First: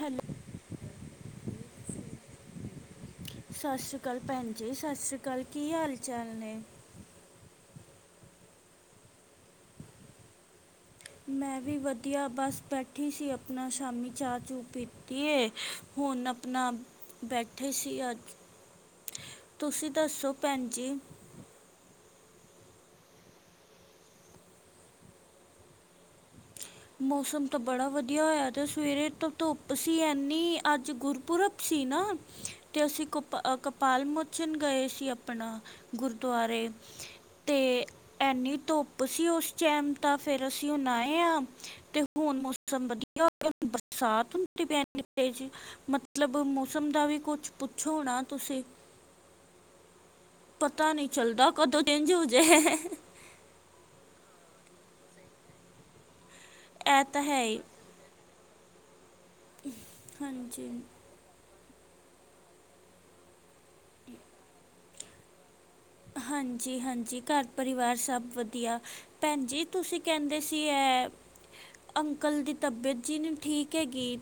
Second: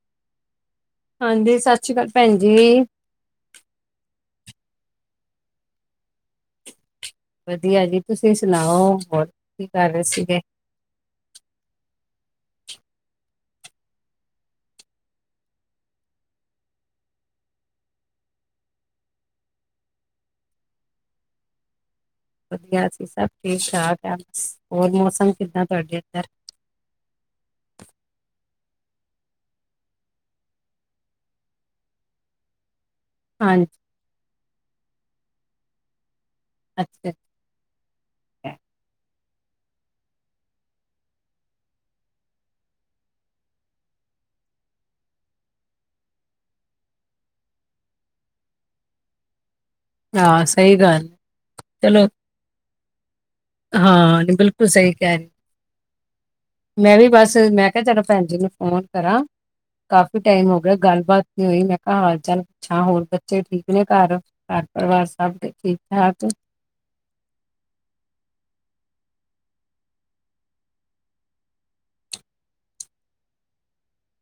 Hello ਹਾਂਜੀ, ਸਤਿ ਸ਼੍ਰੀ ਕਾਲ ਭੈੰਜੀ ਸਸ ਸ੍ਰੀ ਕਾਲ ਭੈਣਜੀ -ਸਸ ਸ੍ਰੀ ਕਾਲ, ਕੀ ਹਾਲ ਚਾਲ ਨੇ-? ਵਧੀਆ ਜੀ, ਤੁਸੀਂ ਸੁਨਾਓ ਹੋਰ ਕੀ ਕਰ ਰਏ ਸੀਗੇ? ਮੈਂ ਵੀ ਵਧੀਆ ਬਸ ਬੈਠੀ ਸੀ, ਆਪਨਾ ਸ਼ਾਮੀ ਚਾਹ -ਚੂ ਪੀਤੀ ਏ ਹੁਨ ਆਪਨਾ ਬੈਠੇ ਸੀ, ਅੱਜ [inaudible] ਤੁਸੀਂ ਦੱਸੋ ਭੈਂਜੀ ਵਧੀਆ ਅਸੀ ਸਭ ਠੀਕ -ਠਾਕ ਆਂ, ਹੋਰ ਮੌਸਮ ਕਿੱਦਾਂ ਤੁਆਡੇ ਇੱਧਰ ਮੌਸਮ ਤਾਂ ਬੜਾ ਵਧੀਆ ਹੋਏਆ ਦਾ, ਸਵੇਰੇ ਤੋਂ ਧੁੱਪ ਸੀ, ਇੰਨੀ ਅੱਜ, ਗੁਰਪੁਰਬ ਸੀ ਨਾ, ਤੇ ਅਸੀਂ ਹਾਂਜੀ ਕਪਾਲ ਮੋਚਨ ਗਏ ਸੀ, ਆਪਣਾ ਗੁਰਦੁਆਰੇ ਅੱਛਾ ਤੇ ਅੱਛਾ ਐੰਨੀ ਧੁੱਪ ਸੀ ਓਸ ਟਾਈਮ ਤਾਂ ਫੇਰ, ਅਸੀ ਹੁਨ ਆਏ ਹਾਂ ਤੇ ਹੁਣ ਮੌਸਮ ਵਧੀਆ, ਬਰਸਾਤ ਹੁੰਦੀ ਪਈ, ਏਨੀ ਤੇਜ ਮਤਲਬ, ਮੌਸਮ ਦਾ ਵੀ ਕੁਛ ਪੁੱਛੋ ਨਾ, ਤੁਸੀਂ [inaudible] ਸਹੀ ਪਤਾ ਗੱਲ ਨੀਂ, ਹੈ। ਚੱਲਦਾ ਕਦੋਂ ਚਲੋ ਕਿੰਝ ਹੋਜੇ ਹਾਂ, ਬਿਲਕੁਲ ਸਹੀ ਕੇਹ ਰਏ। ਮੈਂ ਇਹ ਵੀ, ਤਾਂ ਬਸ ਹੈ ਹੀ ਮੈਂ ਕਿਆ, ਚਲੋ ਭੈੰਜੀ ਨੂੰ ਫੋਨ ਕਰਾਂ, ਕਾਫੀ ਟਾਈਮ ਹੋ ਗਿਆ ਹਾਂਜੀ ਗੱਲਬਾਤ ਓਈ ਮੈਂ ਕਿਆ, ਹਾਲ ਚਾਲ ਪੁੱਛਾਂ, ਹੋਰ ਬੱਚੇ ਠੀਕ ਨੇ ਘਰ, ਘਰ ਪਰਿਵਾਰ ਸਭ ਠੀਕ -ਠਾਕ? ਹਾਂਜੀ ਹਾਂਜੀ ਘਰ ਪਰਿਵਾਰ ਸਬ ਵਧੀਆ-। ਪੈਣ ਜੀ ਤੁਸੀਂ ਕਹਿੰਦੇ ਸੀ ਇਹ ਅੰਕਲ ਦੀ ਤਬੀਅਤ ਜੀ ਨੀ ਠੀਕ ਹੈਗੀ।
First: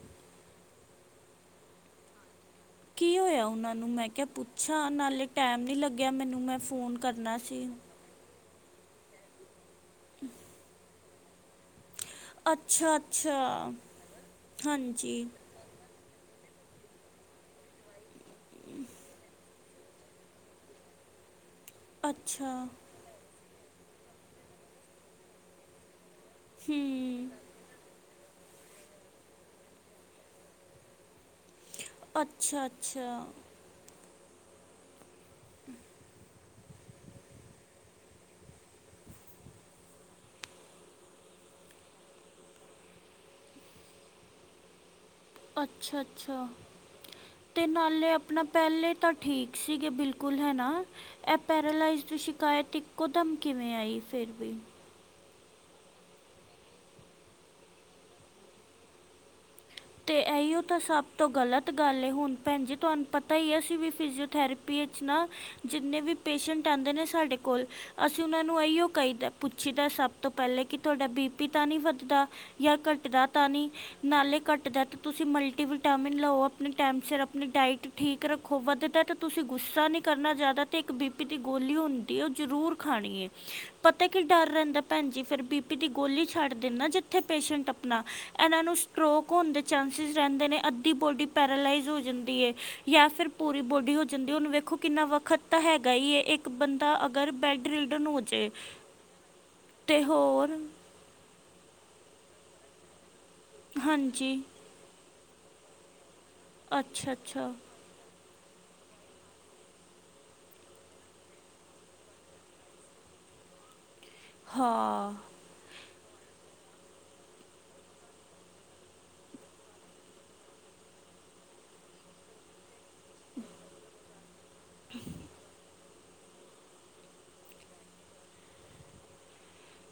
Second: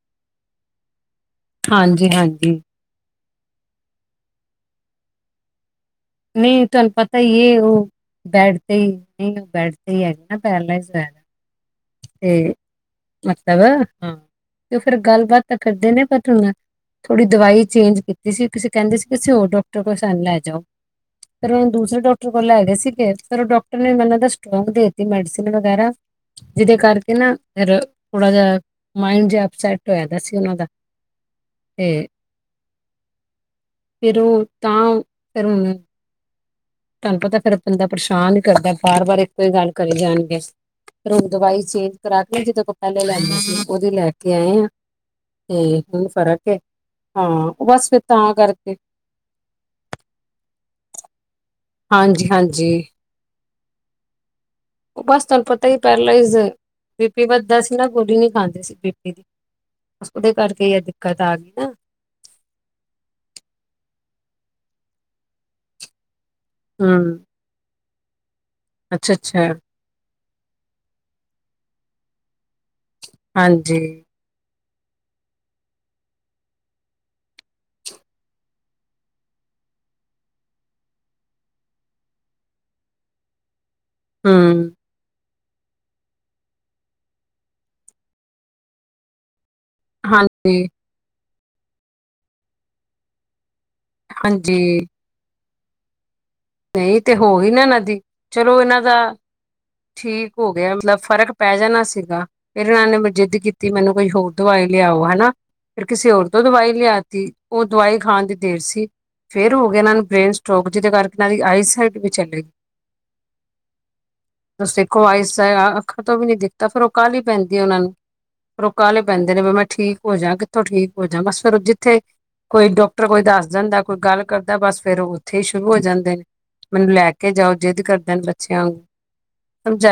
ਹਾਂਜੀ-ਹਾਂਜੀ ਕੀ ਹੋਇਆ ਉਹਨਾਂ ਨੂੰ, ਮੈਂ ਕਿਹਾ ਪੁੱਛਾਂ ਨਾਲੇ ਟੈਮ ਨੀ ਲੱਗਿਆ ਮੈਨੂੰ ਮੈਂ ਨਹੀਂ ਤੁਹਾਨੂੰ ਫੋਨ ਪਤਾ ਕਰਨਾ ਹੀ ਹੈ, ਸੀ। ਉਹ ਬੈਡ ਤੇ ਹੀ ਨੀ ਉਹ ਬੈਡ ਤੇ ਹੀ ਹੈਗੇ ਨਾ ਪੈਰਲਾਇਸ [unintelligible] ਹੂੰ ਤੇ ਅੱਛਾ ਅੱਛਾ ਮਤਲਬ ਹਾਂ ਤੇ ਫੇਰ ਹਾਂਜੀ ਗੱਲ-ਗਲ ਤਾਂ ਕਰਦੇ ਨੇ ਪਰ ਤ ਥੋੜੀ ਦਵਾਈ ਚੇਂਜ ਕੀਤੀ ਸੀ ਤੁਸੀਂ ਕਹਿੰਦੇ ਸੀ ਕਿਸੀ ਹੋਰ ਡੋਕਟਰ ਕੋਲ ਸਾਨੂ ਲੈ ਜਾਓ। ਫਿਰ ਉਹਨ ਦੂਸਰੇ ਡਾਕਟਰ ਕੋਲ ਅੱਛਾ ਲੈ ਗਏ ਸੀਗੇ ਫਿਰ ਉਹ ਡਾਕਟਰ ਨੇ ਮੈਨੁ ਲਗਦਾ ਸਟਰੌਗ ਦੇ ਦਿੱਤੀ ਮੈਡੀਸਨ ਵਗੈਰਾ। ਜਿਦੇ ਕਰਕੇ ਹੂੰ ਨਾ ਫਿਰ ਥੋੜਾ ਜਿਹਾ ਮਾਇੰਡ ਜਿਹਾ ਅਪਸੈਟ ਹੋਇਆ ਦਾ ਸੀ ਉਹਨਾਂ ਦਾ। ਤੇ ਅੱਛਾ-ਅੱਛਾ ਫਿਰ ਉਹ ਤਾਂ ਫਿਰ ਹੁਣ ਤੁਹਾਨੂੰ ਪਤਾ ਫੇਰ ਬੰਦਾ ਪਰੇਸ਼ਾਨ ਹੀ ਕਰਦਾ ਬਾਰ-ਬਾਰ ਇੱਕੋ ਹੀ ਗੱਲ ਕਰੀ ਜਾਣਗੇ। ਫੇਰ ਹੁਣ ਦਵਾਈ ਚੇਂਜ ਕਰਾ ਕੇ ਜਿਦੋਂ ਕੋਲ ਪਹਿਲੇ ਲੈਂਦੇ ਸੀ ਉਹਦੀ ਲੈ ਕੇ ਆਏ ਹਾਂ। ਤੇ ਅੱਛਾ ਹੁਣ ਫ਼ਰਕ ਅੱਛਾ ਏ ਹਾਂ ਤੇ ਬਸ ਫਿਰ ਨਾਲੇ ਤਾਂ ਆਪਣਾ ਕਰਕੇ। ਪਹਿਲੇ ਤਾਂ ਠੀਕ ਸੀਗੇ ਬਿਲਕੁਲ ਹਨਾ ਇਹ ਪੈਰਾਲਾਈਜ਼ ਦੀ ਹਾਂਜੀ ਹਾਂਜੀ ਸ਼ਿਕਾਇਤ ਇੱਕ ਕੋ ਦਮ ਕਿਵੇਂ ਆਈ ਫਿਰ ਵੀ। ਬਸ ਤੁਹਾਨੂੰ ਪਤਾ ਹੀ ਏ ਪੈਰਲੇਈਜ਼ ਬੀਪੀ ਵੱਧਦਾ ਸੀ ਨਾ ਗੋਲੀ ਨੀ ਖਾਂਦੀ ਸੀ ਬੀਪੀ ਦੀ। ਤੇ ਉਹਦੇ ਇਹੀਓ ਕਰਕੇ ਤਾ ਇਹ ਸਭ ਦਿੱਕਤ ਤੋਂ ਆ ਗਈ ਗਲਤ ਨਾ ਗੱਲ ਏ ਹੁਣ ਭੈਣ ਜੀ ਤੁਹਾਨੂੰ ਪਤਾ ਹੀ ਏ ਅਸੀਂ ਵੀ ਫਿਜੀਓਥੈਰੇਪੀ ਵਿੱਚ ਨਾ ਜਿੰਨੇ ਵੀ ਪੇਸ਼ੈਂਟ ਆਉਂਦੇ ਨੇ ਹਮ ਸਾਡੇ ਕੋਲ ਅਸੀਂ ਉਹਨਾਂ ਨੂੰ ਇਹੀਓ ਅੱਛਾ ਕਹੀਦਾ ਅੱਛਾ ਪੁੱਛ ਸਭ ਤੋਂ ਪਹਿਲੇ ਕਿ ਤੁਹਾਡਾ ਬੀ ਪੀ ਤਾ ਨੀ ਵੱਧਦਾ ਯਾ ਘੱਟਦਾ ਤਾ ਨੀ ਹਾਂਜੀ ਨਾਲੇ ਘੱਟਦਾ ਤਾਂ ਤੁਸੀਂ ਮਲਟੀਵਟਾਮਿਨ ਲਓ ਆਪਣੇ ਟਾਈਮ ਸਿਰ ਆਪਣੀ ਡਾਇਟ ਠੀਕ ਰੱਖੋ ਵੱਧਦਾ ਤਾਂ ਤੁਸੀਂ ਗੁੱਸਾ ਨੀ ਕਰਨਾ ਜਾਦਾ ਤੇ ਇੱਕ ਬੀਪੀ ਦੀ ਗੋਲੀ ਹੁੰਦੀ ਉਹ ਜ਼ਰੂਰ ਖਾਣੀ ਏ। ਪਤਾ ਕਿ ਡਰ ਹਮ ਰਹਿੰਦਾ ਭੈਣਜੀ ਫਿਰ ਬੀ ਪੀ ਦੀ ਗੋਲੀ ਛੱਡ ਦਿੰਦਾ ਜਿੱਥੇ ਪੇਸ਼ੈਂਟ ਆਪਣਾ ਇਹਨਾਂ ਨੂੰ ਸਟਰੋਕ ਹੋਣ ਦੇ ਚਾਂਸਿਸ ਰਹਿੰਦੇ ਨੇ ਹਾਂਜੀ ਅੱਧੀ ਬੋਡੀ ਪੈਰਾਲਈਜ਼ ਹੋ ਜਾਂਦੀ ਹੈ ਯਾ ਫਿਰ ਪੂਰੀ ਬੋਡੀ ਹੋ [unintelligible] ਉਹਨੂੰ ਵੇਖੋ ਹਾਂਜੀ ਕਿੰਨਾ ਵੱਖਤ ਤਾਂ ਹੈਗਾ ਈ ਏ ਇੱਕ ਇੱਕ ਬੰਦਾ ਨਹੀਂ ਤੇ ਅਗਰ ਹੋ ਗਈ ਨਾ ਬੈੱਡ ਇਹਨਾਂ ਦੀ ਰਿਡਨ ਹੋ ਜੇ। ਚਲੋ ਇਹਨਾਂ ਦਾ ਠੀਕ ਹੋ ਗਿਆ ਮਤਲਬ ਫ਼ਰਕ ਪੈ ਜਾਣਾ ਸੀਗਾ ਫਿਰ ਇਹਨਾਂ ਨੇ ਜਿੱਦ ਕੀਤੀ ਮੈਨੂੰ ਕੋਈ ਹੋਰ ਹਾਂਜੀ ਦਵਾਈ ਲਿਆਓ ਹਨਾ ਫਿਰ ਕਿਸੇ ਹੋਰ ਤੋਂ ਦਵਾਈ ਅੱਛਾ ਲਿਆਤੀ ਅੱਛਾ ਉਹ ਦਵਾਈ ਖਾਣ ਦੀ ਦੇਰ ਸੀ ਫੇਰ ਹੋ ਗਿਆ ਇਹਨਾਂ ਨੂੰ ਬ੍ਰੇਨ ਸਟ੍ਰੋਕ ਜਿਹਦੇ ਕਰਕੇ ਇਹਨਾਂ ਦੀ ਆਈਸਾਈਟ ਵੀ ਚਲੇ ਤੁਸੀ ਦੇਖੋ ਹਾਂ ਆਈ ਅੱਖਰ ਤੋਂ ਵੀ ਨੀ ਦਿਖਤਾ ਫਿਰ ਉਹ ਕਾਹਲੀ ਪੈਂਦੀ ਉਹਨਾ ਨੂੰ। ਫਿਰ ਉਹ ਕਾਹਲੇ ਪੈਂਦੇ ਨੇ ਵੀ ਮੈਂ ਠੀਕ ਹੋ ਜਾ ਕਿੱਥੋਂ ਠੀਕ ਹੋ ਜਾ ਬਸ ਫਿਰ ਜਿੱਥੇ ਕੋਈ ਡਾਕ ਟਰ ਕੋਈ ਦੱਸ ਜਾਂਦਾ ਕੋਈ ਗੱਲ ਕਰਦਾ ਬਸ ਫੇਰ ਉਹ ਉੱਥੇ ਹੀ ਸ਼ੁਰੂ ਹੋ ਜਾਂਦੇ ਨੇ। ਮੈਨੂੰ ਲੈ ਕੇ ਜਾਓ ਜਿੱਦ ਕਰਦੇ ਨੇ ਬੱਚਿਆਂ ਵਗ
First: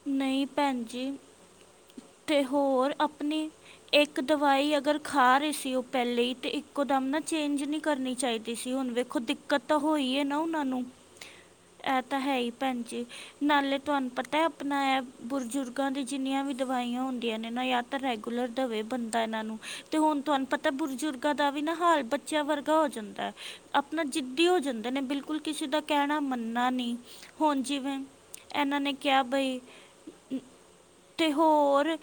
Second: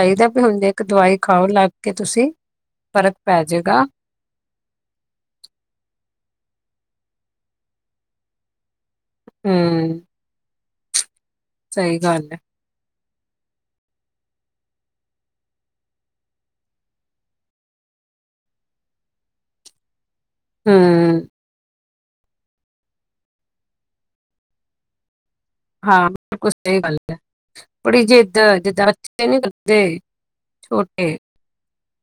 ਨਈ ਭੈਣ ਜੀ ਦਵਾਈ ਖਾਓ ਲੱਗ ਕੇ ਤੁਸੀਂ ਤੇ ਹੋਰ ਫ਼ਰਕ ਆਪਣੀ ਪੈ ਜਾਏਗਾ ਇੱਕ ਕ ਦਵਾਈ ਅਗਰ ਖਾ ਰਹੇ ਸੀ ਉਹ ਪਹਿਲੇ ਹੀ ਤੇ ਇੱਕੋ ਦਮ ਨਾ ਚੇਂਜ ਨੀ ਕਰਨੀ ਚਾਹੀਦੀ ਸੀ ਹੁਣ ਵੇਖ ਕੁਜ ਦਿੱਕਤ ਤਾਂ ਹੂੰ ਹੋਈ ਹੈ ਨਾ ਉਹਨਾਂ ਨੂੰ। ਸਹੀ ਇਹ ਤਾਂ ਗੱਲ ਹੈ ਹੀ ਭੈਣ ਜੀ ਨਾਲੇ ਤੁਹਾਨੂੰ ਪਤਾ ਅਪਣਾ ਐ ਬਜ਼ੁਰਗਾਂ ਦੀ ਜਿੰਨੀਆਂ ਵੀ ਦਵਾਈਆਂ ਹੁੰਦੀਆਂ ਨੇ ਨਾ ਯਾ ਤੇ ਰੈਗੂਲਰ ਦਵੇ ਬੰਦਾ ਇਹਨਾਂ ਨੂੰ। ਤੇ ਹੁਣ ਤੁਹਾਨੂੰ ਪਤਾ ਹੂੰ ਬਜ਼ੁਰਗਾਂ ਦਾ ਵੀ ਨਾ ਹਾਲ ਬੱਚਿਆਂ ਵਰਗਾ ਹੋ ਜਾਂਦਾ ਹੈ ਆਪਣਾ ਜਿੱਦੀ ਹੋ ਜਾਂਦੇ ਨੇ ਬਿਲਕੁਲ ਕਿਸੇ ਦਾ ਹਾਂ ਕਹਿਣਾ ਬਿਲਕੁਲ ਮੰਨਨਾ ਸਹੀ ਗੱਲ ਨਹੀਂ, ਹੈ ਹੁਣ ਜਿਵੇਂ ਬੜੀ ਜਿੱਦ ਇਹਨਾਂ ਜਿੱਦਾਂ ਨੇ ਕਿਹਾ ਬੱਚੇ ਨੀ ਬਾਈ, ਕਰਦੇ ਛੋਟੇ ਤੇ ਹੋਰ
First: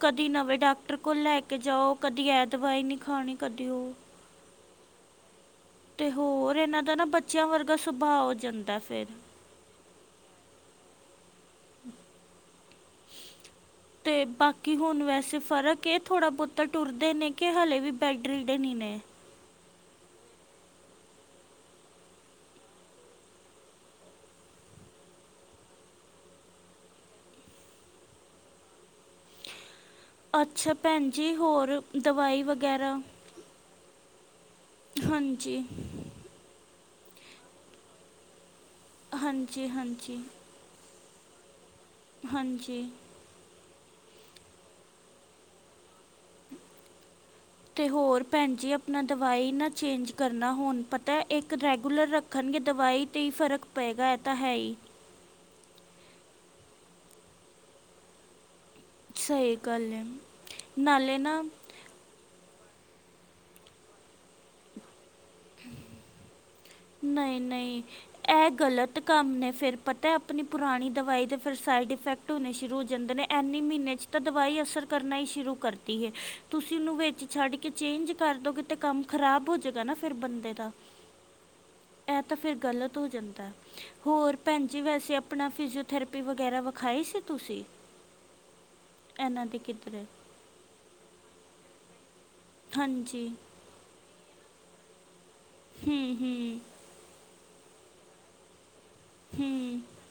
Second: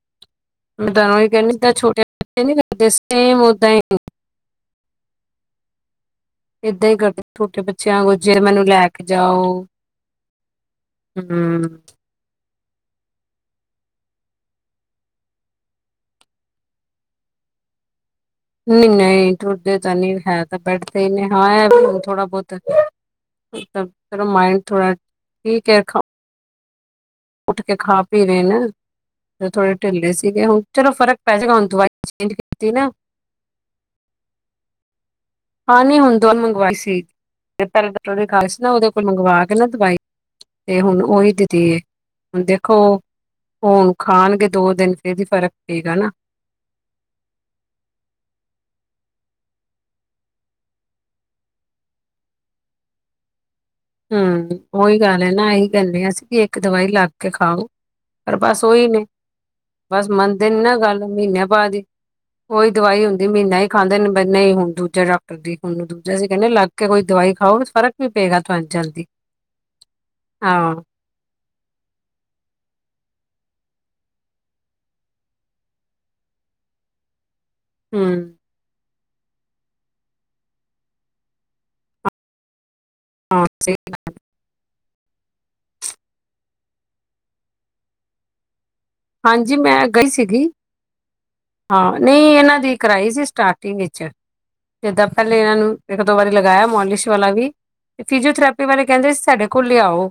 ਕਦੀ ਨਵੇਂ ਮੈਂ ਡਾਕਟਰ ਤੁਹਾਨੂੰ ਕੋਲ ਉਹੀ ਲੈ ਕਹਿੰਦੀ ਕੇ ਜਿੱਦਾਂ ਜਾਓ ਛੋਟੇ ਕਦੀ ਬੱਚੇ ਇਹ ਦਵਾਈ ਕਰਦੇ ਨੀ ਖਾਣੀ ਸੇਮ ਕਦੇ ਓਦਾਂ ਹੀ ਉਹ ਤੇ ਹੋਰ [inaudible] ਇਹਨਾਂ ਏਦਾਂ ਦਾ ਹੀ ਨਾ ਕਰਦੇ ਬੱਚਿਆਂ ਛੋਟੇ ਵਰਗਾ ਬੱਚਿਆਂ ਵਾਗੂ ਸੁਭਾਅ ਹੋ ਜੇ ਮੈਨੂੰ ਜਾਂਦਾ ਲੈ ਕੇ ਫਿਰ ਜਾਓ। ਹੂੰ ਤੇ ਬਾਕੀ ਹੁਣ ਵੈਸੇ ਫ਼ਰਕ ਏ ਥੋੜਾ ਬਹੁਤਾ ਟੁਰਦੇ ਨੇ ਕਿ ਹਲੇ ਵੀ [unintelligible] ਦੇ ਨਹੀਂ, ਨਹੀਂ ਟੁਰਦੇ ਤਾਂ ਨਹੀਂ ਹੈ ਤਾਂ ਬੈਠਦੇ ਤੇ ਹੀ ਨੇ ਹਾਂ ਏ ਥੋੜਾ ਬੋਤਾ ਚਲੋ ਮਾਈੰਡ ਥੋੜਾ, ਠੀਕ ਹੈ ਖਾਣ ਉੱਠ ਕੇ ਖਾ ਪੀ ਰੇ ਨ। ਥੋੜੇ ਢਿੱਲੇ ਸੀਗੇ ਹੁਣ, ਅੱਛਾ ਚਲੋ ਭੈਣ ਫਰਕ ਜੀ ਪੈ ਜਾਏਗਾ ਹੁਣ ਹੋਰ ਦਵਾਈ ਚੇਂਜ ਕੀਤੀ ਨਾ। ਵਗੈਰਾ ਹਾਂਜੀ। ਹਾਂ ਨਹੀਂ ਹੁਣ ਦੋਨੋ ਮੰਗਵਾਈ ਸੀ ਪਹਿਲੇ ਡਾਕਟਰ ਖਾ ਸੀ ਨਾ ਉਹਦੇ ਕੋਲ ਮੰਗਵਾ ਕੇ ਨਾ ਹਾਂਜੀ ਦਵਾਈ ਹਾਂਜੀ ਤੇ ਹੁਣ ਉਹੀ ਦਿੱਤੀ ਏ, ਹੁਣ ਦੇਖੋ। ਹਾਂਜੀ ਹੁਣ ਖਾਣਗੇ ਦੋ ਦਿਨ ਫਿਰ ਵੀ ਫ਼ਰਕ ਪਏਗਾ ਨਾ। ਤੇ ਹੋਰ ਭੈਣ ਜੀ ਆਪਣਾ ਦਵਾਈ ਨਾ ਚੇਂਜ ਕਰਨਾ ਹੁਣ ਪਤਾ ਇੱਕ ਰੈਗੂਲਰ ਰ ਰਖਣਗੇ ਦਵਾਈ 'ਤੇ ਹੀ ਫਰਕ ਪਏਗਾ ਇਹ ਤਾਂ ਹੈ ਹੂੰ ਹੀ ਓ ਈ ਗੱਲ ਹੈ ਨਾ ਇਹੀ ਕਹਿੰਦੇ ਅਸੀਂ ਵੀ ਇੱਕ ਦਵਾਈ ਲੱਗ ਕੇ ਖਾਓ, ਪਰ ਬਸ ਉਹੀ ਨੀ ਸਹੀ ਗੱਲ ਹੈ ਬਸ ਮੰਨਦੇ ਨੀ ਨਾ ਗੱਲ ਨਾਲੇ ਮਹੀਨੇ ਨਾ ਬਾਦ ਈ। ਉਹੀ ਦਵਾਈ ਹੁੰਦੀ ਮਹੀਨਾ ਹੀ ਖਾਂਦੇ, ਬਾਈ ਨੀ ਹੁਣ ਦੂਜਾ ਡਾਕਟਰ ਦੀ ਹੁਣ ਦੂਜਾ ਸੀ ਕਹਿੰਦੇ ਲੱਗ ਕੇ ਕੋਈ ਦਵਾਈ ਖਾਓ, ਫਰਕ ਵੀ ਪਏਗਾ। ਏ ਤੁਹਾਨੂੰ ਗ਼ਲਤ ਜਲਦੀ ਕੰਮ ਨੇ ਫਿਰ ਪਤਾ ਆਪਣੀ ਹਾਂ ਪੁਰਾਣੀ ਦਵਾਈ ਦੇ ਫਿਰ ਸਾਈਡ ਇਫੈਕਟ ਹੋਣੇ ਸ਼ੁਰੂ ਹੋ ਜਾਂਦੇ ਨੇ, ਐਨੀ ਮਹੀਨੇ ' ਤਾਂ ਦਵਾਈ ਅਸਰ ਕਰਨਾ ਹੀ ਸ਼ੁਰੂ ਕਰਦੀ ਏ। ਤੁਸੀਂ ਉਹਨੂੰ ਵਿੱਚ ਛੱਡ ਕੇ ਹੂੰ ਚੇਂਜ ਕਰ ਦਿਉ ਗੇ ਕਿ ਕੰਮ ਖ਼ਰਾਬ ਹੋ ਜੇਗਾ ਨਾ ਫਿਰ ਬੰਦੇ ਦਾ ਇਹ ਤਾਂ ਫਿਰ ਗਲਤ ਹੋ ਹਾਂ ਜਾਂਦਾ, ਹੋਰ ਭੈਣ ਜੀ, ਵੈਸੇ ਆਪਣਾ ਫਿਜੀਓਥੈਰੇਪੀ ਵਗੈਰਾ ਵਿਖਾਈ ਸੀ ਤੁਸੀਂ? ਇਹਨਾਂ ਹਾਂਜੀ! ਦੇ ਮੈਂ ਕਿਧਰੇ ਗਈ ਸੀਗੀ ਹਾਂ! ਨਹੀਂ, ਇਹਨਾਂ ਦੀ ਕਰਾਈ ਸੀ ਹਾਂਜੀ ਸਟਾਰਟਿੰਗ ਵਿੱਚ ਜਿੱਦਾਂ ਪਹਿਲੇ ਇਹਨਾਂ ਨੂੰ ਇੱਕ ਹੂੰ -ਦੋ ਵਾਰੀ ਹੂੰ ਲਗਾਇਆ ਮੋਲਿਸ਼ ਵਾਲਾ ਵੀ, ਫਿਜੋਓਥਪ ਵਾਲੇ ਕਹਿੰਦੇ ਸਾਡੇ ਕੋਲ ਹੂੰ ਲਿਆਓ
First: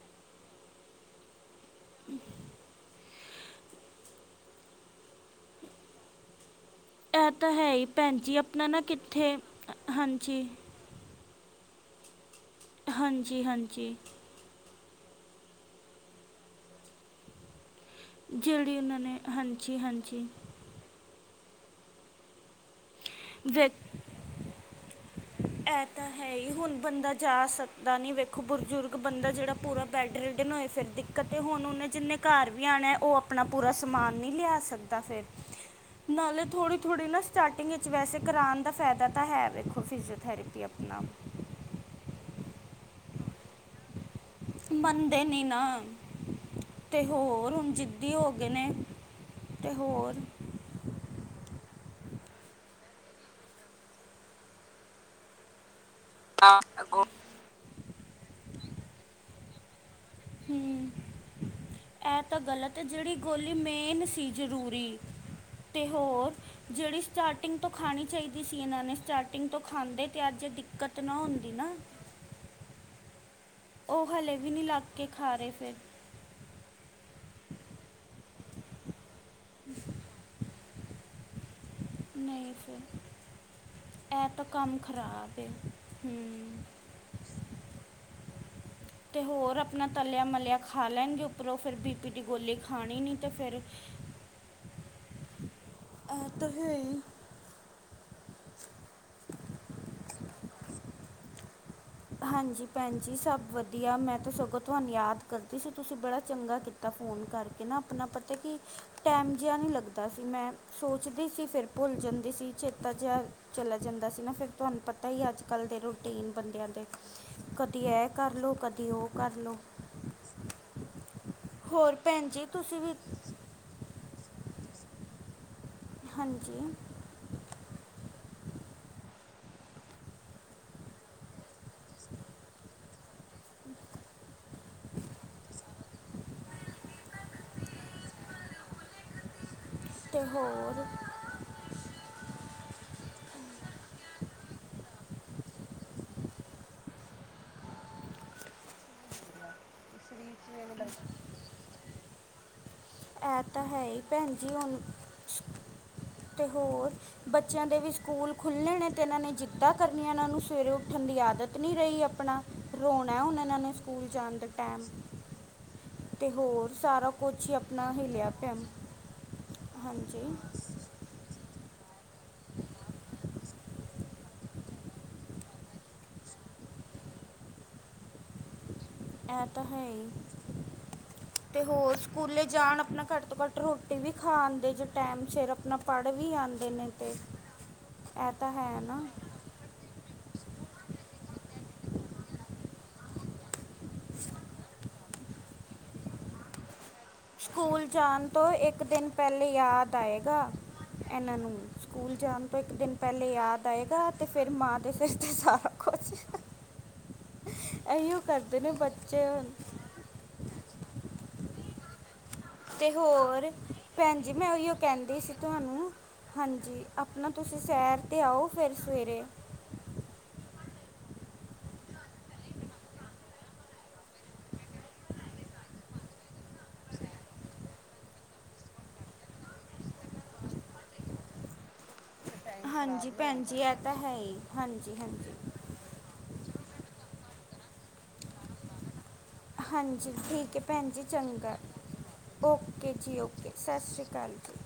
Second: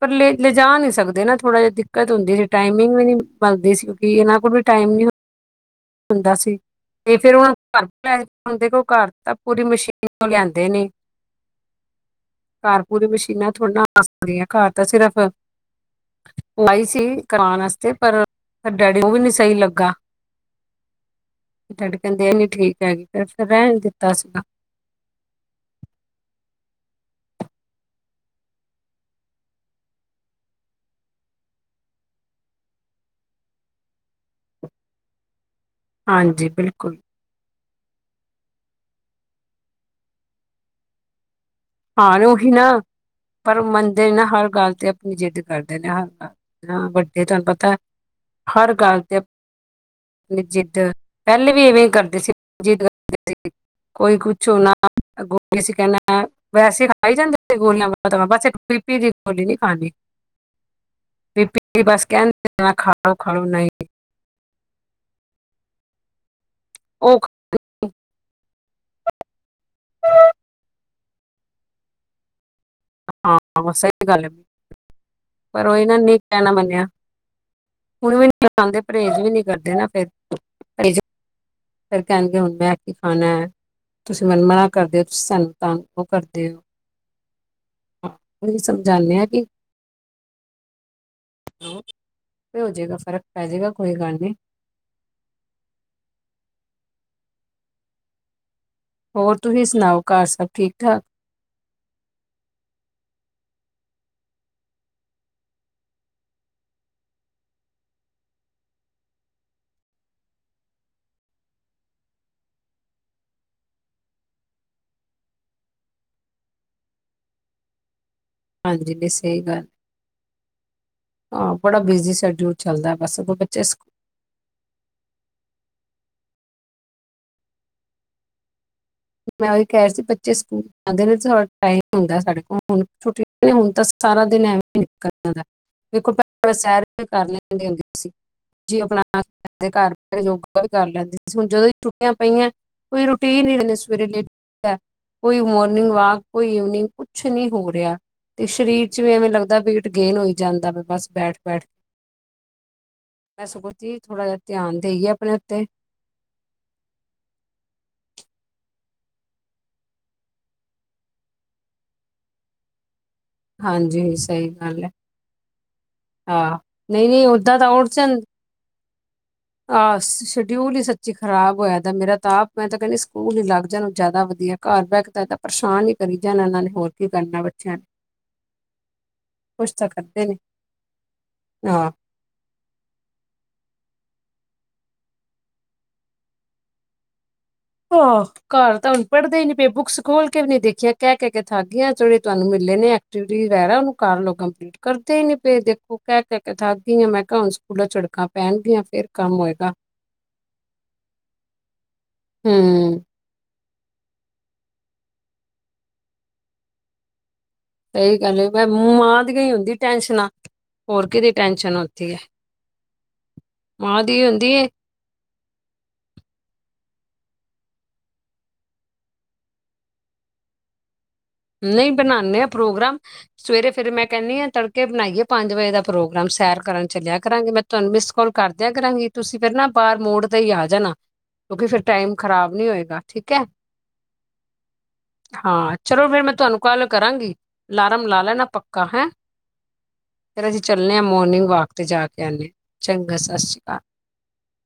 ਪਰ ਲ ਲਿਜਾ ਨਹੀਂ ਸਕਦੇ ਨਾ ਥੋੜਾ ਜ ਦਿੱਕਤ ਹੁੰਦੀ ਸੀ, ਟਾਈਮ ਵੀ ਨਹੀਂ ਬਣਦੇ ਸੀ ਕਿਉਂਕਿ ਇਹਨਾਂ ਕੋਲ ਵੀ ਟਾਈਮ ਨ ਹੁੰਦਾ ਸੀ। ਤੇ ਇਹ ਦੇਖੋ ਤਾਂ ਹੈ ਹੀ ਘਰ ਪਏ ਭੈਣ ਜੀ ਆਪਣਾ ਨੇ ਨਾ ਘਰ ਤਾਂ ਕਿੱਥੇ ਪੂਰੀ ਮਸ਼ੀਨ ਹਾਂਜੀ ਲਿਆਂਦੇ ਨੇ। ਘਰ ਪੂਰੇ ਹਾਂਜੀ ਮਸ਼ੀਨਾਂ ਥੋੜ੍ਹੀ ਆ ਹਾਂਜੀ - ਜਾਦੀਆ ਘਰ ਤਾਂ ਸਿਰਫ਼, ਲਾਈ ਸੀ ਕਰਾਉਣ ਵਾਸ ਤੇ ਪਰ ਜਿਹੜੀ ਉਹਨਾਂ ਡੈਡੀ ਉਹ ਵੀ ਨੇ ਨੀ ਸਹੀ ਹਾਂਜੀ ਲੱਗਾ। ਹਾਂਜੀ ਡੈਡੀ ਕਹਿੰਦੇ ਇਹ ਨੀ ਠੀਕ ਹੈਗੀ, ਫਿਰ ਵੇ ਰਹਿਣ ਦਿੱਤਾ ਸੀਗਾ। ਇਹ ਤਾਂ ਹੈ ਹੀ ਹੁਣ ਬੰਦਾ ਜਾ ਸਕਦਾ ਨਹੀਂ ਵੇਖੋ ਬਜ਼ੁਰਗ ਬੰਦਾ ਜਿਹੜਾ ਪੂਰਾ ਬੈੱਡ ਰੈਡਣ ਹੋਏ ਫਿਰ ਦਿੱਕਤ ਹੁਣ ਉਹਨੇ ਜਿੰਨੇ ਘਰ ਵੀ ਆਉਣਾ, ਉਹ ਆਪਣਾ ਪੂਰਾ ਸਮਾਨ ਨਹੀਂ ਲਿਆ ਸਕਦਾ ਫਿਰ [inaudible] ਨਾਲੇ ਥੋੜ੍ਹੀ ਬਿਲਕੁਲ -ਥੋੜ੍ਹੀ ਨਾ ਸਟਾਰਟਿੰਗ ਵਿੱਚ ਵੈਸੇ ਕਰਾਉਣ ਦਾ ਫਾਇਦਾ ਤਾਂ ਹੈ ਵੇਖੋ ਫਿਜੋ ਥੈਰੇਪੀ ਅਪਣਾ। ਹਾਂ ਓਹੀ ਨਾ। ਪਰ ਮੰਨਦੇ ਨੇ ਨਾ ਹਰ ਗੱਲ ਤੇ ਆਪਣੀ ਮੰਨਦੇ ਜਿੱਦ ਨਹੀਂ ਕਰਦੇ ਨਾ ਨੇ ਹੁਣ, ਵੱਡੇ ਤੁਹਾਨੂੰ ਹੋਰ ਹੁਣ ਪਤਾ। ਤੇ ਜਿੱਦੀ ਹੋ ਗਏ ਨੇ, ਹਰ ਗੱਲ ਤੇ ਹੋਰ ਤੇ ਜਿੱਦ! ਪਹਿਲੇ ਵੀ ਇਵੇਂ ਕਰਦੀ ਸੀ, ਜਿੱਦ ਕਰ ਕੋਈ ਕੁਛੋ ਨਾ ਅਗੋ ਨੀ ਸੀ ਕਹਿਣਾ ਹਾਂ, ਵੈਸੇ ਅੱਗੋਂ ਖਾ ਹੀ ਜਾਂਦੇ ਸੀ ਗੋਲੀਆਂ, ਬਸ ਬੀਪੀ ਦੀ ਗੋਲੀ ਨੀ ਖਾਣੀ। ਹੂੰ! ਬੀਪੀ ਦੀ ਬਸ ਏਹ ਤਾਂ ਕਹਿੰਦੇ ਗਲਤ ਐ, ਖਾ ਜਿਹੜੀ ਲਓ ਖਾ ਲਓ ਗੋਲੀ ਨਹੀਂ ਮੇਨ ਸੀ ਜ਼ਰੂਰੀ ਤੇ ਹੋਰ ਜਿਹੜੀ ਉਹ ਸਟਾਰਟ ਟਿੰਗ ਤੋਂ ਖਾਣੀ ਚਾਹੀਦੀ ਸੀ, ਇਹਨਾਂ ਨੇ ਸਟਾਰਟਿੰਗ ਤੋਂ ਖਾਂਦੇ ਤੇ ਅੱਜ ਦਿੱਕਤ ਨਾ ਹੁੰਦੀ ਨਾ। ਹਾਂ ਸਹੀ ਉਹ ਗੱਲ ਹੈ ਹਲੇ ਵੀ ਨਹੀਂ ਲੱਗ ਬਿਲਕੁਲ, ਕੇ ਖਾ ਰਹੇ ਪਰ ਫਿਰ ਉਹ ਇਨਾਂ ਨੇ ਨੀ ਕਹਿਣਾ ਮੰਨਿਆ! ਹੁਣ ਵੀ ਨੀ ਖਾਦੇ ਪਰਹੇਜ਼ ਵੀ ਨੀ ਕਰਦੇ ਨਾ ਫੇਰ ਪਰਹੇ ਫਿਰ ਕਹਿਣਗੇ ਨਹੀਂ ਹੁਣ ਮੈਂ ਫਿਰ ਕੀ ਖਾਣਾ। ਤੁਸੀਂ ਇਹ ਤਾਂ ਮਨਮਨਾ ਕੰਮ ਕਰਦੇ ਹੋ, ਤੁਸੀਂ ਖਰਾਬ ਹੈ ਸਾਨੂੰ ਤੰਗ ਕਿਉਂ ਕਰਦੇ ਹੂੰ ਓ। ਤੇ ਆ ਕਿ ਹੋਰ ਆਪਣਾ ਤਲਿਆ ਮਲਿਆ ਖਾ ਲੈਣ ਗੇ। ਪਰ ਓ ਫਿਰ ਬੀ ਪੀ ਦੀ ਗੋਲੀ ਖਾਣੀ ਨੀ ਤੇ ਫਿਰ ਕਾਲ ਜੀ ਐ ਤਾਂ ਹੈ ਹੀ। ਹੋਰ ਤੁਸੀਂ ਸੁਣਾਓ ਘਰ ਸਭ ਠੀਕ-ਠਾਕ? ਹਾਂਜੀ ਭੈਣ ਜੀ! ਸਭ ਵਧੀਆ ਮੈਂ ਤਾਂ ਸਗੋਂ ਤੁਹਾਨੂੰ ਯਾਦ ਕਰਦੀ ਸੀ, ਤੁਸੀਂ ਬੜਾ ਚੰਗਾ ਕੀਤਾ ਇਕ ਨਾ ਫੋਨ ਕਰਕੇ ਨਾ ਆਪਣਾ ਪਤਾ ਕੀ, ਟਾਈਮ ਜਿਹਾ ਨਹੀਂ ਲੱਗਦਾ ਸੀ, ਮੈਂ ਸੋਚਦੀ ਸੀ, ਫਿਰ ਭੁੱਲ ਜਾਂਦੀ ਸੀ, ਚੇਤਾ ਜਹਿ ਚਲਾ ਜਾਂਦਾ ਸੀ ਨਾ ਫਿਰ ਤੁਹਾਨੂੰ ਪਤਾ ਹੀ ਅੱਜ ਕੱਲ੍ਹ ਦੇ ਰੂਟੀਨ ਬੰਦਿਆਂ ਦੇ ਕਦੀ ਐ ਕਰ ਲਓ, ਕਦੀ ਹਾਂਜੀ ਜੀ ਉਹ ਕਰ ਸਹੀ ਲਓ। ਗੱਲ। ਹਾਂ ਬੜਾ ਹੋਰ ਬਿਜ਼ੀ ਭੈਣ ਜੀ ਸ਼ੇਡਿਊਲ ਤੁਸੀਂ ਵੀ ਚੱਲਦਾ, ਬਸ ਅਗੋ ਬੱਚੇ ਸ ਹਾਂਜੀ! ਮੈਂ ਉਹੀ ਕਹਿ ਰੀ ਸੀ ਬੱਚੇ ਸਕੂਲ ਜਾਦੇ ਨੇ ਥੌੜਾ ਟਾਇਮ ਹੁੰਦਾ ਸਾਡੇ ਕੋਲ ਹੁਣ ਛੁੱਟੀ ਆ, ਹੁਣ ਤਾਂ ਸਾਰਾ ਦਿਨ ਐਵੇਂ ਹੀ ਨਿਕਲ ਜਾਦਾਂ। ਵਖੋ ਪਹਿਲਾਂ ਸੈਰ ਵੀ ਕਰ ਲੈਦੀ ਹੁੰਦੀ ਸੀ, ਜੇ ਆਪਣਾ [unintelligible] ਘਰ ਤੇ ਯੋਗਾ ਵੀ ਹੋਰ ਕਰ ਲੈਂਦੀ ਸੀ, ਹੁਣ ਜਦੋਂ ਛੁੱਟ ਪਈਆਂ ਕੋਈ ਰੁਟੀਨ ਨਹੀਂ ਹੈ। [inaudible] ਕੋਈ ਮੋਰਨਿੰਗ ਵਾਕ ਕੋਈ ਈਵਨਿੰਗ ਕੁਛ ਨੀ ਹੋ ਰਿਹਾ ਤੇ, ਸਰੀਰ ਵਿੱਚ ਵੀ ਐਵੇਂ ਲੱਗਦਾ ਵੀਟ ਗੇਨ ਹੋਈ ਜਾਂਦਾ ਬਸ ਬੈਠ -ਬੈਠ ਇਹ ਬਸ ਤਾਂ ਕੁਛ ਹੈ ਜੀ ਹੀ ਥੋੜਾ ਭੈਣ ਜਿਹਾ ਜੀ ਹੁਣ ਧਿਆਨ ਦੇਈਏ ਆਪਣੇ ਉੱਤੇ ਤੇ ਹੋਰ ਬੱਚਿਆਂ ਦੇ ਵੀ ਸਕੂਲ ਖੁੱਲ੍ਹੇ ਨੇ ਤੇ ਇਹਨਾਂ ਨੇ ਜਿੱਦਾਂ ਕਰਨੀਆਂ ਇਹਨਾਂ ਨੂੰ ਸਵੇਰੇ ਉੱਠਣ ਦੀ ਆਦਤ ਨਹੀਂ ਰਹੀ ਆਪਣਾ। ਰੋਣਾ ਉਹਣਾ ਨਾ ਨੇ ਸਕੂਲ ਹਾਂਜੀ ਜਾਣ ਦੇ ਸਹੀ ਗੱਲ ਟਾਈਮ। ਹੈ ਤੇ ਹਾਂ ਹੋਰ ਨਹੀਂ ਸਾਰਾ ਨਹੀਂ ਕੁਛ ਹੀ ਓਦਾਂ ਤਾਂ ਆਪਣਾ ਉਲਝਣ ਹਲਿਆ ਪਿਆ। ਆਹ ਹਾਂਜੀ ਸ਼ਡਿਊਲ ਹੀ ਸ ਚ ਖਰਾਬ ਹੋਇਆ ਦਾ ਮੇਰਾ ਤਾਂ ਆਪ ਮੈਂ ਤਾਂ ਕਹਿੰਦੀ ਸਕੂਲ ਨੀ ਲੱਗ ਜਾਣ ਜ਼ਿਆਦਾ ਵਧੀਆ ਘਰ ਬਹਿ ਕੇ ਤਾਂ ਏਦਾ ਪਰੇਸ਼ਾਨ ਹੀ ਕਰੀ ਜਾਣਾ ਇਹਨਾਂ ਨੇ ਹੋਰ ਕੀ ਕਰਨਾ ਬੱਚਿਆਂ ਨੇ। ਏਹ ਤਾਂ ਕੁਛ ਹੈ ਈ, ਕਰਦੇ ਨੇ ਤੇ ਹਾਂ ਹੋਰ ਸਕੂਲੇ ਜਾਣ ਆਪਣਾ ਘੱਟ ਤੋਂ ਘੱਟ ਰੋਟੀ ਵੀ ਖਾਆਦੇ ਜੋ ਟਾਈਮ ਸਿਰ ਆਪਣਾ ਪੜ੍ਹ ਵੀ ਆਦੇ ਨੇ। ਤੇ ਹਾਂ, ਇਹ ਹੈ ਘਰ ਤਾਂ ਨਾ ਹੁਣ ਪੜ੍ਹਦੇ ਹੀ ਨੀ ਪਏ ਬੁੱਕਸ ਖੋਲ ਕੇ ਵੀ ਨੀ ਦੇਖੀਆਂ ਕਹਿ -ਕਹਿ ਕੇ ਥੱਕ ਗੀਆਂ ਜਿੜੇ ਤੁਹਾਨੂੰ ਮਿਲੇ ਨੇ ਐਕਵਟੀਵੀਟੀ ਵਗੈਰਾ ਉਹਨੂੰ ਕਰ ਲਓ ਕੰਮਪਲੀ- ਕਰਦੇ ਹੀ ਨੀ ਪਏ ਦੇਖੋ ਕਹਿ -ਕਹਿ ਕੇ ਠੱਕ ਗੀਆ ਮੈ। ਸਕੂਲ ਜਾਣ ਤੋਂ ਇੱਕ ਦਿਨ ਪਹਿਲੇ ਹੋਏਗਾ ਯਾਦ ਤਾ ਆਏਗਾ ਐਨਾਂ ਨੂੰ ਸਕੂਲ ਜਾਣ ਤੋਂ ਇੱਕ ਹੂੰ ਦਿਨ ਪੈਲੇ ਯਾਦ ਆਏਗਾ ਤੇ ਫਿਰ ਮਾਂ ਦੇ ਸਿਰ ਤੇ ਸਾਰਾ ਕੋਛ ਸਈ ਗੱਲ ਏ। ਮੈਂ ਮਾਂ ਬੱਚੇ ਦੀਅ ਹੁਣ ਯੋ ਈ ਹੁੰਦੀ ਟੈਨਸ਼ਨਾਂ। ਹੋਰ ਕਿਦੀ ਟੈਂਸ਼ਨਸ਼ਨ ਓਥੇ ਤੇ ਹੋਰ। ਭੈਣ ਜੀ ਮੈਂ ਹੁੰਦੀ ਹੈ ਓਈਯੋ ਕੈਂਦੇ ਸੀ ਤੁਆਨੂੰ ਹਾਂਜੀ ਆਪਣਾ ਤੁਸੀਂ ਸੈਰ 'ਤੇ ਆਓ ਫਿਰ ਸਵੇਰੇ। ਨਈ ਬਨਾਂਨੇ ਆਂ ਪ੍ਰੋਗਰਾਮ। ਸਵੇਰੇ ਫੇਰ ਮੈਂ ਕੈਂਨੀਂ ਆਂ ਤੜਕੇ ਬਨਾਈਏ ਪੰਜ ਵਜੇ ਦਾ ਪ੍ਰੋਗਰਾਮ, ਸੈਰ ਕਰਨ ਚੱਲਿਆ ਕਰਾਂਗੇ। ਮੈਂ ਤੁਆਨੂੰ ਮਿਸ ਕੌਲ ਕਰਦਿਆਂ ਕਰਾਂਗੀ। ਤੁਸੀ ਫੇਰ ਨਾ ਬਾਰ ਮੋੜ ਤੇ ਹੀ ਆ ਜਾਨਾ। ਕਿਉਂਕਿ ਫੇਰ ਟਾਈਮ ਖਰਾਬ ਨੀ ਹੋਏਗਾ, ਹਾਂਜੀ ਠੀਕ ਭੈਣ ਐ। ਜੀ ਇਹ ਤਾਂ ਹੈ ਹੀ ਹਾਂਜੀ ਹਾਂਜੀ ਹਾਂ। ਚਲੋ ਫੇਰ ਮੈਂ ਤੁਆਨੂੰ ਕਾੱਲ ਕਰਾਂਗੀ। ਅਲਾਰਮ ਲਾ ਲੈਣਾ ਪੱਕਾ, ਹੈਂ। ਹਾਂਜੀ ਫੇਰ ਠੀਕ ਅਸੀ ਹੈ ਭੈਣ ਚੱਲਨੇ ਆਂ ਜੀ ਮੋਰਨਿੰਗ ਚੰਗਾ ਵਾਕ ਤੇ ਜਾ ਕੇ ਆਨੇਂ ਆ। ਓਕੇ ਚੰਗਾ ਜੀ ਸਸ ਓਕੇ ਸ੍ਰੀ ਕਾਲ। ਸਤਿ ਸ਼੍ਰੀ ਅਕਾਲ ਜੀ